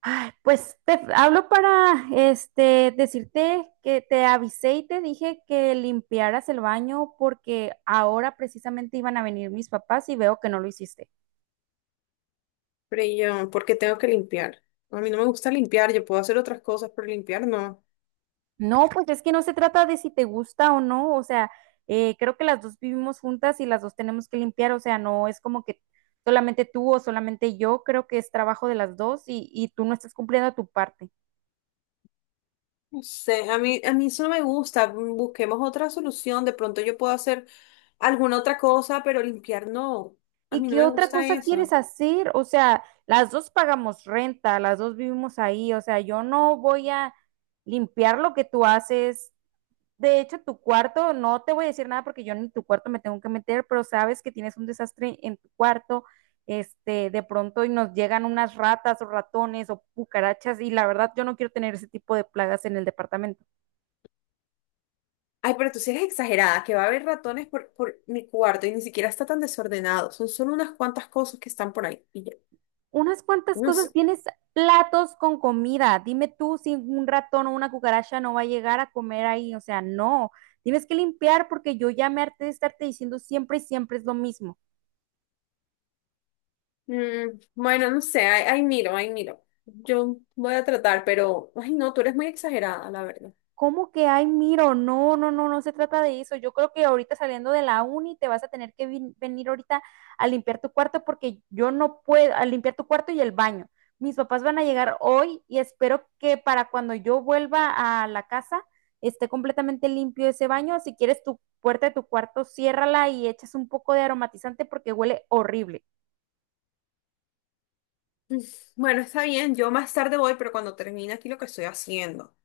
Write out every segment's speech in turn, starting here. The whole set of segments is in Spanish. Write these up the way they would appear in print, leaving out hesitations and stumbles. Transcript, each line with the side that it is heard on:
right: Ay, pues te hablo para decirte que te avisé y te dije que limpiaras el baño porque ahora precisamente iban a venir mis papás y veo que no lo hiciste.
left: Freya, ¿por qué tengo que limpiar? A mí no me gusta limpiar, yo puedo hacer otras cosas, pero limpiar no.
right: No, pues es que no se trata de si te gusta o no, o sea, creo que las dos vivimos juntas y las dos tenemos que limpiar, o sea, no es como que solamente tú o solamente yo, creo que es trabajo de las dos y tú no estás cumpliendo tu parte.
left: No sé, a mí eso no me gusta. Busquemos otra solución. De pronto yo puedo hacer alguna otra cosa, pero limpiar no. A
right: ¿Y
left: mí no
right: qué
left: me
right: otra
left: gusta
right: cosa quieres
left: eso.
right: hacer? O sea, las dos pagamos renta, las dos vivimos ahí, o sea, yo no voy a limpiar lo que tú haces. De hecho, tu cuarto, no te voy a decir nada porque yo ni tu cuarto me tengo que meter, pero sabes que tienes un desastre en tu cuarto, de pronto y nos llegan unas ratas o ratones o cucarachas y la verdad yo no quiero tener ese tipo de plagas en el departamento.
left: Ay, pero tú sí eres exagerada, que va a haber ratones por mi cuarto y ni siquiera está tan desordenado. Son solo unas cuantas cosas que están por ahí. Y ya,
right: Unas cuantas
left: no sé.
right: cosas, tienes platos con comida. Dime tú si un ratón o una cucaracha no va a llegar a comer ahí. O sea, no. Tienes que limpiar porque yo ya me harté de estarte diciendo siempre y siempre es lo mismo.
left: Bueno, no sé, ahí miro, ahí miro. Yo voy a tratar, pero, ay, no, tú eres muy exagerada, la verdad.
right: ¿Cómo que ay, miro? No, no, no, no se trata de eso. Yo creo que ahorita saliendo de la uni te vas a tener que venir ahorita a limpiar tu cuarto porque yo no puedo, a limpiar tu cuarto y el baño. Mis papás van a llegar hoy y espero que para cuando yo vuelva a la casa esté completamente limpio ese baño. Si quieres tu puerta de tu cuarto, ciérrala y echas un poco de aromatizante porque huele horrible.
left: Mm, Bueno, está bien, yo más tarde voy, pero cuando termine aquí lo que estoy haciendo,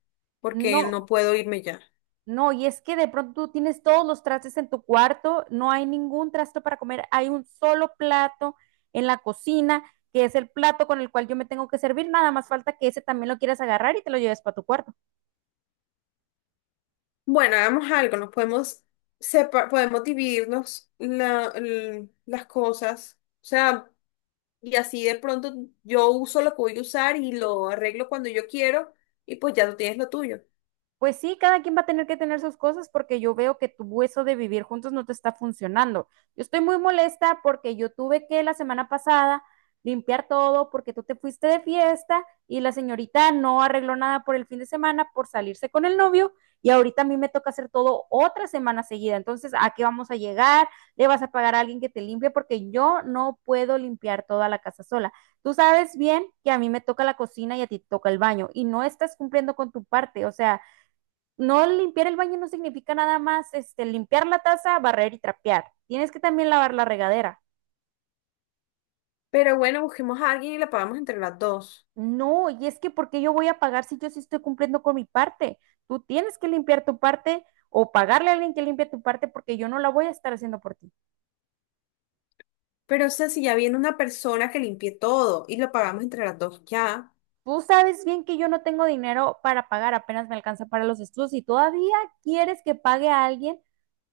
left: porque no
right: No.
left: puedo irme ya.
right: No, y es que de pronto tú tienes todos los trastes en tu cuarto, no hay ningún trasto para comer, hay un solo plato en la cocina, que es el plato con el cual yo me tengo que servir, nada más falta que ese también lo quieras agarrar y te lo lleves para tu cuarto.
left: Bueno, hagamos algo, nos podemos podemos dividirnos las cosas, o sea, y así de pronto yo uso lo que voy a usar y lo arreglo cuando yo quiero, y pues ya tú tienes lo tuyo.
right: Pues sí, cada quien va a tener que tener sus cosas porque yo veo que tu eso de vivir juntos no te está funcionando. Yo estoy muy molesta porque yo tuve que la semana pasada limpiar todo porque tú te fuiste de fiesta y la señorita no arregló nada por el fin de semana por salirse con el novio y ahorita a mí me toca hacer todo otra semana seguida. Entonces, ¿a qué vamos a llegar? ¿Le vas a pagar a alguien que te limpie? Porque yo no puedo limpiar toda la casa sola. Tú sabes bien que a mí me toca la cocina y a ti te toca el baño y no estás cumpliendo con tu parte. O sea, no limpiar el baño no significa nada más limpiar la taza, barrer y trapear. Tienes que también lavar la regadera.
left: Pero bueno, busquemos a alguien y la pagamos entre las dos.
right: No, y es que ¿porque yo voy a pagar si yo sí estoy cumpliendo con mi parte? Tú tienes que limpiar tu parte o pagarle a alguien que limpie tu parte porque yo no la voy a estar haciendo por ti.
left: Pero o sea, si ya viene una persona que limpie todo y lo pagamos entre las dos ya,
right: Tú sabes bien que yo no tengo dinero para pagar, apenas me alcanza para los estudios y todavía quieres que pague a alguien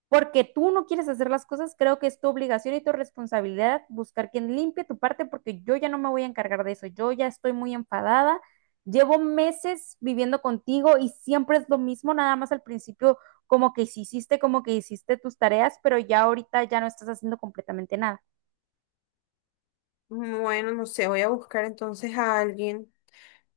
right: porque tú no quieres hacer las cosas, creo que es tu obligación y tu responsabilidad buscar quien limpie tu parte porque yo ya no me voy a encargar de eso, yo ya estoy muy enfadada, llevo meses viviendo contigo y siempre es lo mismo, nada más al principio como que como que hiciste tus tareas, pero ya ahorita ya no estás haciendo completamente nada.
left: bueno, no sé, voy a buscar entonces a alguien.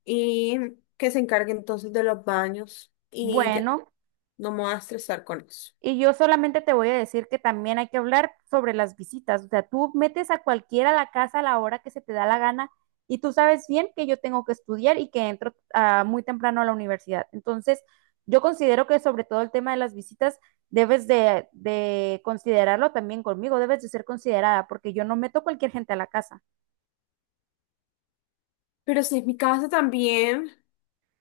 left: Y que se encargue entonces de los baños y ya,
right: Bueno,
left: no me voy a estresar con eso.
right: y yo solamente te voy a decir que también hay que hablar sobre las visitas. O sea, tú metes a cualquiera a la casa a la hora que se te da la gana y tú sabes bien que yo tengo que estudiar y que entro muy temprano a la universidad. Entonces, yo considero que sobre todo el tema de las visitas de considerarlo también conmigo, debes de ser considerada porque yo no meto cualquier gente a la casa.
left: Pero si es mi casa también.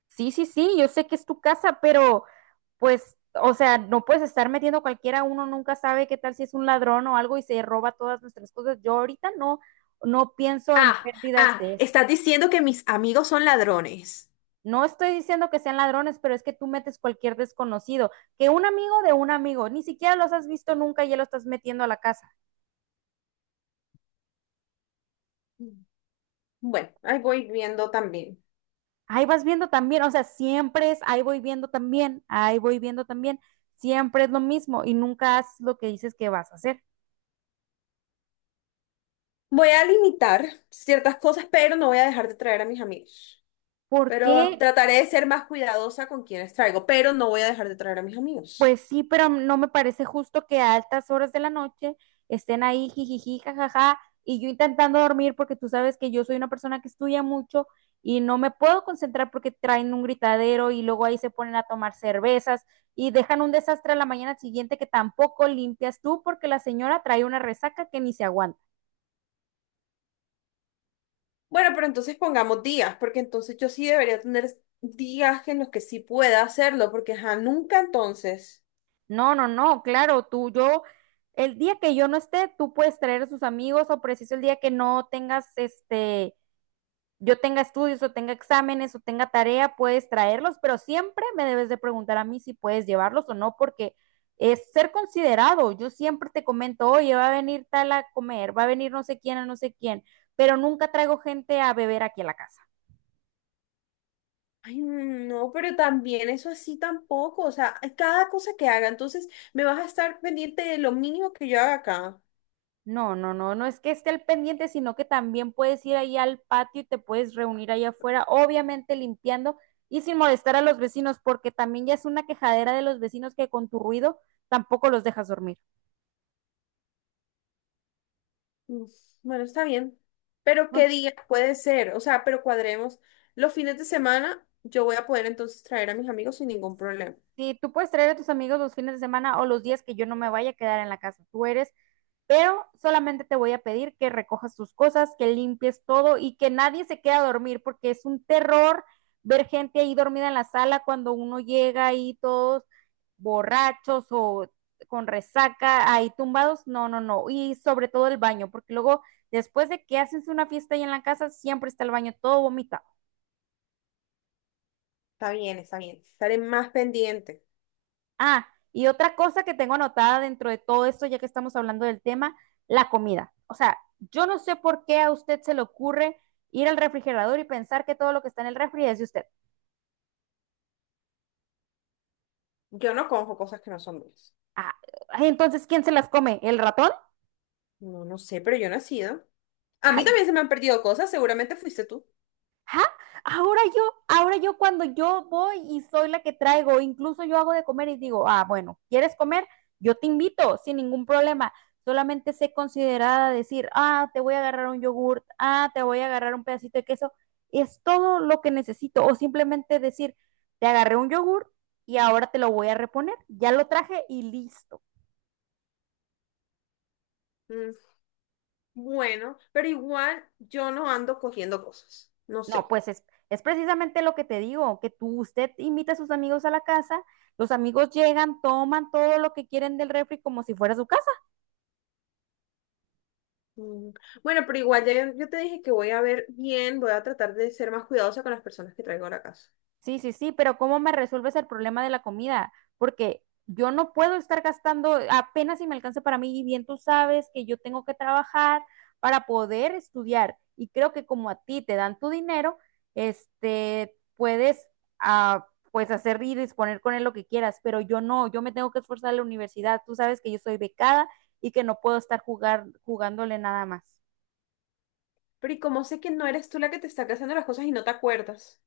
right: Sí, sí, sí, yo sé que es tu casa, pero pues, o sea, no puedes estar metiendo cualquiera, uno nunca sabe qué tal si es un ladrón o algo y se roba todas nuestras cosas. Yo ahorita no pienso en
left: Ah,
right: pérdidas
left: ah,
right: de eso.
left: estás diciendo que mis amigos son ladrones.
right: No estoy diciendo que sean ladrones, pero es que tú metes cualquier desconocido, que un amigo de un amigo, ni siquiera los has visto nunca y ya lo estás metiendo a la casa.
left: Bueno, ahí voy viendo también.
right: Ahí vas viendo también, o sea, siempre es, ahí voy viendo también, ahí voy viendo también, siempre es lo mismo y nunca haces lo que dices que vas a hacer.
left: Voy a limitar ciertas cosas, pero no voy a dejar de traer a mis amigos.
right: ¿Por
left: Pero
right: qué
left: trataré de ser más cuidadosa con quienes traigo, pero no voy a dejar de traer a mis
right: pues
left: amigos.
right: sí, pero no me parece justo que a altas horas de la noche estén ahí jijiji, jajaja, y yo intentando dormir porque tú sabes que yo soy una persona que estudia mucho y no me puedo concentrar porque traen un gritadero y luego ahí se ponen a tomar cervezas y dejan un desastre a la mañana siguiente que tampoco limpias tú porque la señora trae una resaca que ni se aguanta.
left: Bueno, pero entonces pongamos días, porque entonces yo sí debería tener días en los que sí pueda hacerlo, porque ajá, nunca entonces.
right: No, no, no, claro, tú, yo, el día que yo no esté, tú puedes traer a sus amigos o preciso el día que no tengas yo tenga estudios o tenga exámenes o tenga tarea, puedes traerlos, pero siempre me debes de preguntar a mí si puedes llevarlos o no, porque es ser considerado. Yo siempre te comento, oye, va a venir tal a comer, va a venir no sé quién a no sé quién, pero nunca traigo gente a beber aquí a la casa.
left: Ay, no, pero también eso así tampoco, o sea, cada cosa que haga, entonces me vas a estar pendiente de lo mínimo que yo haga acá.
right: No, no, no, no es que esté al pendiente, sino que también puedes ir ahí al patio y te puedes reunir ahí afuera, obviamente limpiando y sin molestar a los vecinos, porque también ya es una quejadera de los vecinos que con tu ruido tampoco los dejas dormir.
left: Uf, bueno, está bien, pero
right: No.
left: ¿qué día puede ser? O sea, pero cuadremos. Los fines de semana yo voy a poder entonces traer a mis amigos sin ningún problema.
right: Sí, tú puedes traer a tus amigos los fines de semana o los días que yo no me vaya a quedar en la casa. Tú eres, pero solamente te voy a pedir que recojas tus cosas, que limpies todo y que nadie se quede a dormir, porque es un terror ver gente ahí dormida en la sala cuando uno llega ahí todos borrachos o con resaca, ahí tumbados. No, no, no. Y sobre todo el baño, porque luego después de que haces una fiesta ahí en la casa, siempre está el baño todo vomitado.
left: Está bien, estaré más pendiente.
right: Ah, y otra cosa que tengo anotada dentro de todo esto, ya que estamos hablando del tema, la comida. O sea, yo no sé por qué a usted se le ocurre ir al refrigerador y pensar que todo lo que está en el refri es de usted.
left: Yo no cojo cosas que no son mías.
right: Ah, entonces, ¿quién se las come? ¿El ratón?
left: No, no sé, pero yo no he sido. A
right: Ah,
left: mí también se me han perdido cosas, seguramente fuiste tú.
right: ¿ah? Ahora yo cuando yo voy y soy la que traigo, incluso yo hago de comer y digo, ah, bueno, ¿quieres comer? Yo te invito sin ningún problema. Solamente sé considerada decir, ah, te voy a agarrar un yogurt, ah, te voy a agarrar un pedacito de queso. Es todo lo que necesito. O simplemente decir, te agarré un yogurt y ahora te lo voy a reponer. Ya lo traje y listo.
left: Mm, Bueno, pero igual yo no ando cogiendo cosas, no
right: No,
left: sé.
right: pues es precisamente lo que te digo, que tú, usted invita a sus amigos a la casa, los amigos llegan, toman todo lo que quieren del refri como si fuera su casa.
left: Mm, Bueno, pero igual ya yo te dije que voy a ver bien, voy a tratar de ser más cuidadosa con las personas que traigo a la casa.
right: Sí, sí, sí, pero ¿cómo me resuelves el problema de la comida? Porque yo no puedo estar gastando apenas si me alcanza para mí y bien tú sabes que yo tengo que trabajar para poder estudiar y creo que como a ti te dan tu dinero, puedes ah, pues hacer y disponer con él lo que quieras, pero yo no, yo me tengo que esforzar en la universidad, tú sabes que yo soy becada y que no puedo estar jugándole nada más.
left: Pero y como sé que no eres tú la que te está haciendo las cosas y no te acuerdas.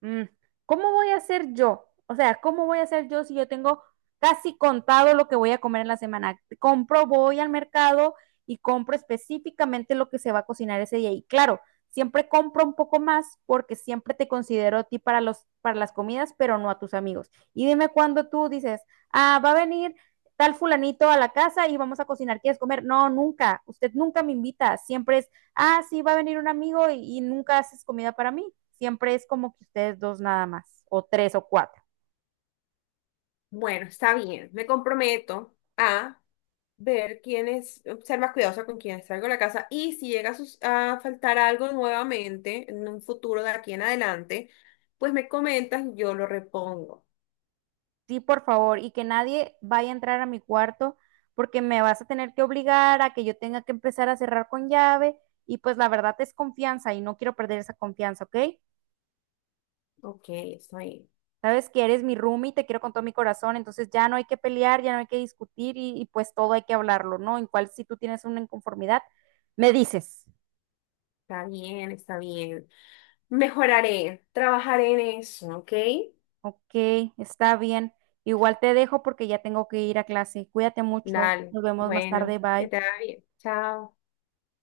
right: Mm, ¿cómo voy a hacer yo? O sea, ¿cómo voy a hacer yo si yo tengo casi contado lo que voy a comer en la semana? Compro, voy al mercado y compro específicamente lo que se va a cocinar ese día. Y claro, siempre compro un poco más porque siempre te considero a ti para para las comidas, pero no a tus amigos. Y dime cuando tú dices, ah, va a venir tal fulanito a la casa y vamos a cocinar, ¿quieres comer? No, nunca. Usted nunca me invita. Siempre es, ah, sí, va a venir un amigo y nunca haces comida para mí. Siempre es como que ustedes dos nada más, o tres o cuatro.
left: Bueno, está bien. Me comprometo a ver quién es, ser más cuidadosa con quienes traigo a la casa y si llega a, a faltar algo nuevamente en un futuro de aquí en adelante, pues me comentas y yo lo repongo.
right: Sí, por favor, y que nadie vaya a entrar a mi cuarto porque me vas a tener que obligar a que yo tenga que empezar a cerrar con llave y pues la verdad es confianza y no quiero perder esa confianza, ¿ok?
left: Ok, está bien,
right: Sabes que eres mi roomie y te quiero con todo mi corazón, entonces ya no hay que pelear, ya no hay que discutir y pues todo hay que hablarlo, ¿no? En cual si tú tienes una inconformidad, me dices,
left: está bien, está bien. Mejoraré, trabajaré en eso, ¿ok?
right: ok, está bien, igual te dejo porque ya tengo que ir a clase, cuídate mucho,
left: Dale,
right: nos vemos más
left: bueno,
right: tarde,
left: que
right: bye.
left: te vaya bien. Chao.